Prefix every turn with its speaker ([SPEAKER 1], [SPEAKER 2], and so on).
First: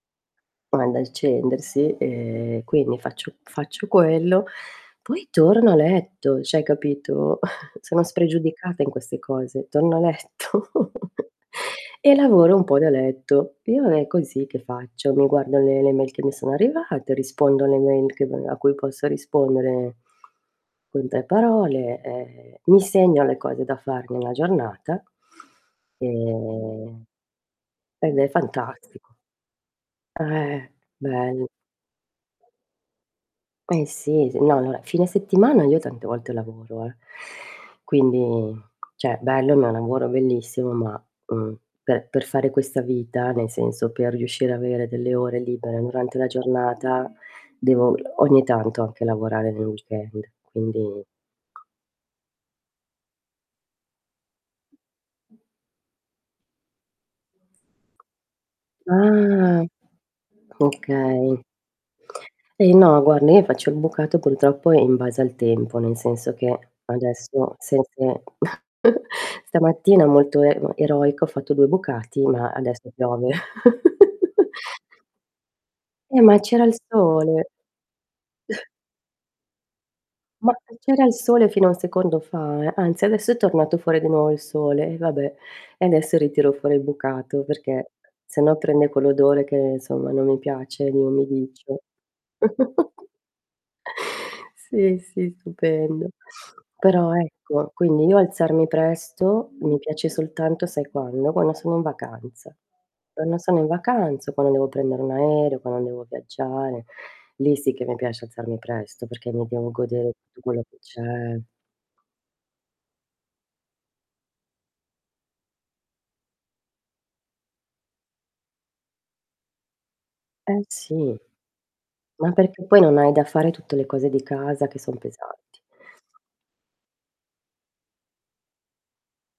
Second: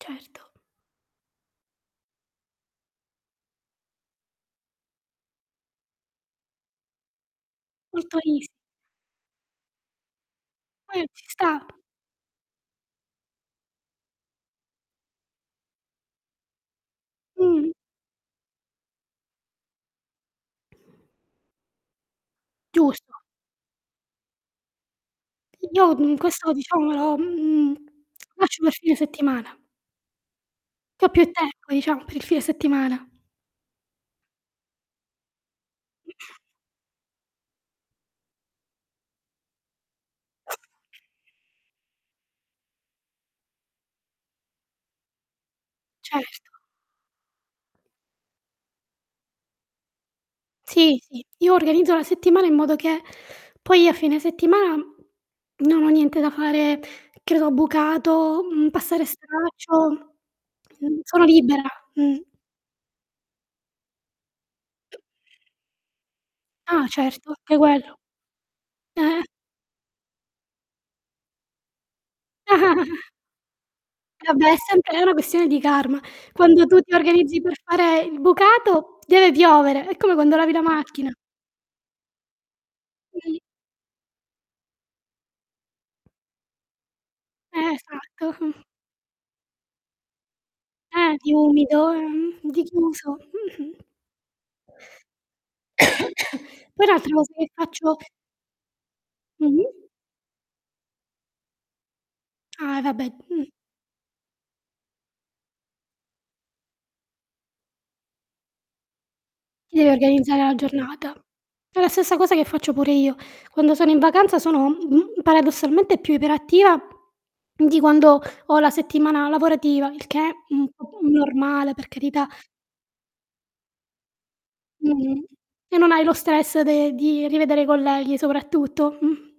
[SPEAKER 1] Certo.
[SPEAKER 2] [unintelligible] accendersi e quindi faccio faccio quello, poi torno a letto, cioè, hai capito. Sono
[SPEAKER 1] Molto is
[SPEAKER 2] spregiudicata in queste cose, torno a letto
[SPEAKER 1] Beh, ci sta.
[SPEAKER 2] e lavoro un po' da letto. Io non è così che faccio, mi guardo le le mail che mi sono arrivate, rispondo
[SPEAKER 1] Mh.
[SPEAKER 2] alle mail che maga a cui posso rispondere con 3 parole, ehm, mi
[SPEAKER 1] Giusto.
[SPEAKER 2] segno le cose da fare nella giornata,
[SPEAKER 1] Io
[SPEAKER 2] e
[SPEAKER 1] mhmm, questo lo diciamo lo, mhmm,
[SPEAKER 2] ed è
[SPEAKER 1] faccio per fine
[SPEAKER 2] fantastico.
[SPEAKER 1] settimana.
[SPEAKER 2] Eh,
[SPEAKER 1] Po' più
[SPEAKER 2] bell
[SPEAKER 1] tempo, diciamo, per il fine settimana.
[SPEAKER 2] Eh, sì. S guarda, fine settimana io tante volte lavoro, eh. Quindi, cioè, bello, ma è un lavoro bellissimo ma, mhmm, per per fare questa vita, nel senso, per riuscire avere delle ore libere durante la
[SPEAKER 1] Certo.
[SPEAKER 2] giornata devo ogni tanto anche lavorare nel weekend,
[SPEAKER 1] Sì,
[SPEAKER 2] quindi
[SPEAKER 1] sì, io organizzo la settimana in modo che poi a fine settimana non ho niente da fare, credo bucato, mhmm, passare
[SPEAKER 2] Ah,
[SPEAKER 1] straccio. Mhmm, sono
[SPEAKER 2] okay.
[SPEAKER 1] libera. Mh.
[SPEAKER 2] Eh, no, guarda io faccio il bucato purtroppo in base al tempo, nel senso che
[SPEAKER 1] Ah, certo,
[SPEAKER 2] adesso
[SPEAKER 1] anche quello.
[SPEAKER 2] [unintelligible]
[SPEAKER 1] Eh.
[SPEAKER 2] stamattina molto e eroico, ho fatto 2 bucati, ma adesso piove.
[SPEAKER 1] Vabbè, è sempre è una questione di karma.
[SPEAKER 2] Eh, ma c'era
[SPEAKER 1] Quando
[SPEAKER 2] il
[SPEAKER 1] tu ti organizzi
[SPEAKER 2] sole.
[SPEAKER 1] per fare il bucato deve piovere, è come quando lavi
[SPEAKER 2] Ma
[SPEAKER 1] la
[SPEAKER 2] c'era
[SPEAKER 1] macchina.
[SPEAKER 2] il sole fino a un secondo fa, anzi, adesso
[SPEAKER 1] Mh.
[SPEAKER 2] è tornato fuori di nuovo il sole, e vabbè. E. adesso ritiro fuori il bucato
[SPEAKER 1] Eh,
[SPEAKER 2] perché
[SPEAKER 1] esatto.
[SPEAKER 2] sennò prende quell'odore che, insomma, non mi piace, di
[SPEAKER 1] Eh, di
[SPEAKER 2] umidiccio.
[SPEAKER 1] umido, e mhmm, di chiuso. Mh-mh.
[SPEAKER 2] Sì, sì, stupendo.
[SPEAKER 1] Poi un'altra
[SPEAKER 2] Però,
[SPEAKER 1] cosa che
[SPEAKER 2] ecco
[SPEAKER 1] faccio
[SPEAKER 2] quindi io alzarmi presto mi
[SPEAKER 1] Mh-mh.
[SPEAKER 2] piace soltanto, sai quando, quando sono in vacanza.
[SPEAKER 1] Ah, vabbè.
[SPEAKER 2] Quando
[SPEAKER 1] Mh.
[SPEAKER 2] sono in vacanza, quando devo prendere un aereo, quando devo viaggiare. Lì sì che mi piace alzarmi presto perché mi devo
[SPEAKER 1] Devi
[SPEAKER 2] godere
[SPEAKER 1] organizzare
[SPEAKER 2] tutto
[SPEAKER 1] la
[SPEAKER 2] quello che
[SPEAKER 1] giornata.
[SPEAKER 2] c'è.
[SPEAKER 1] È la stessa cosa che faccio pure io. Quando sono in vacanza sono, mhmm, paradossalmente più iperattiva di quando ho la settimana lavorativa, il che,
[SPEAKER 2] Eh,
[SPEAKER 1] mhmm, [unintelligible]
[SPEAKER 2] sì.
[SPEAKER 1] normale per carità.
[SPEAKER 2] Ma perché poi non hai da fare tutte le cose di casa che son
[SPEAKER 1] Mh-mh.
[SPEAKER 2] pesanti.
[SPEAKER 1] E non hai lo stress de di rivedere i colleghi soprattutto. Mh.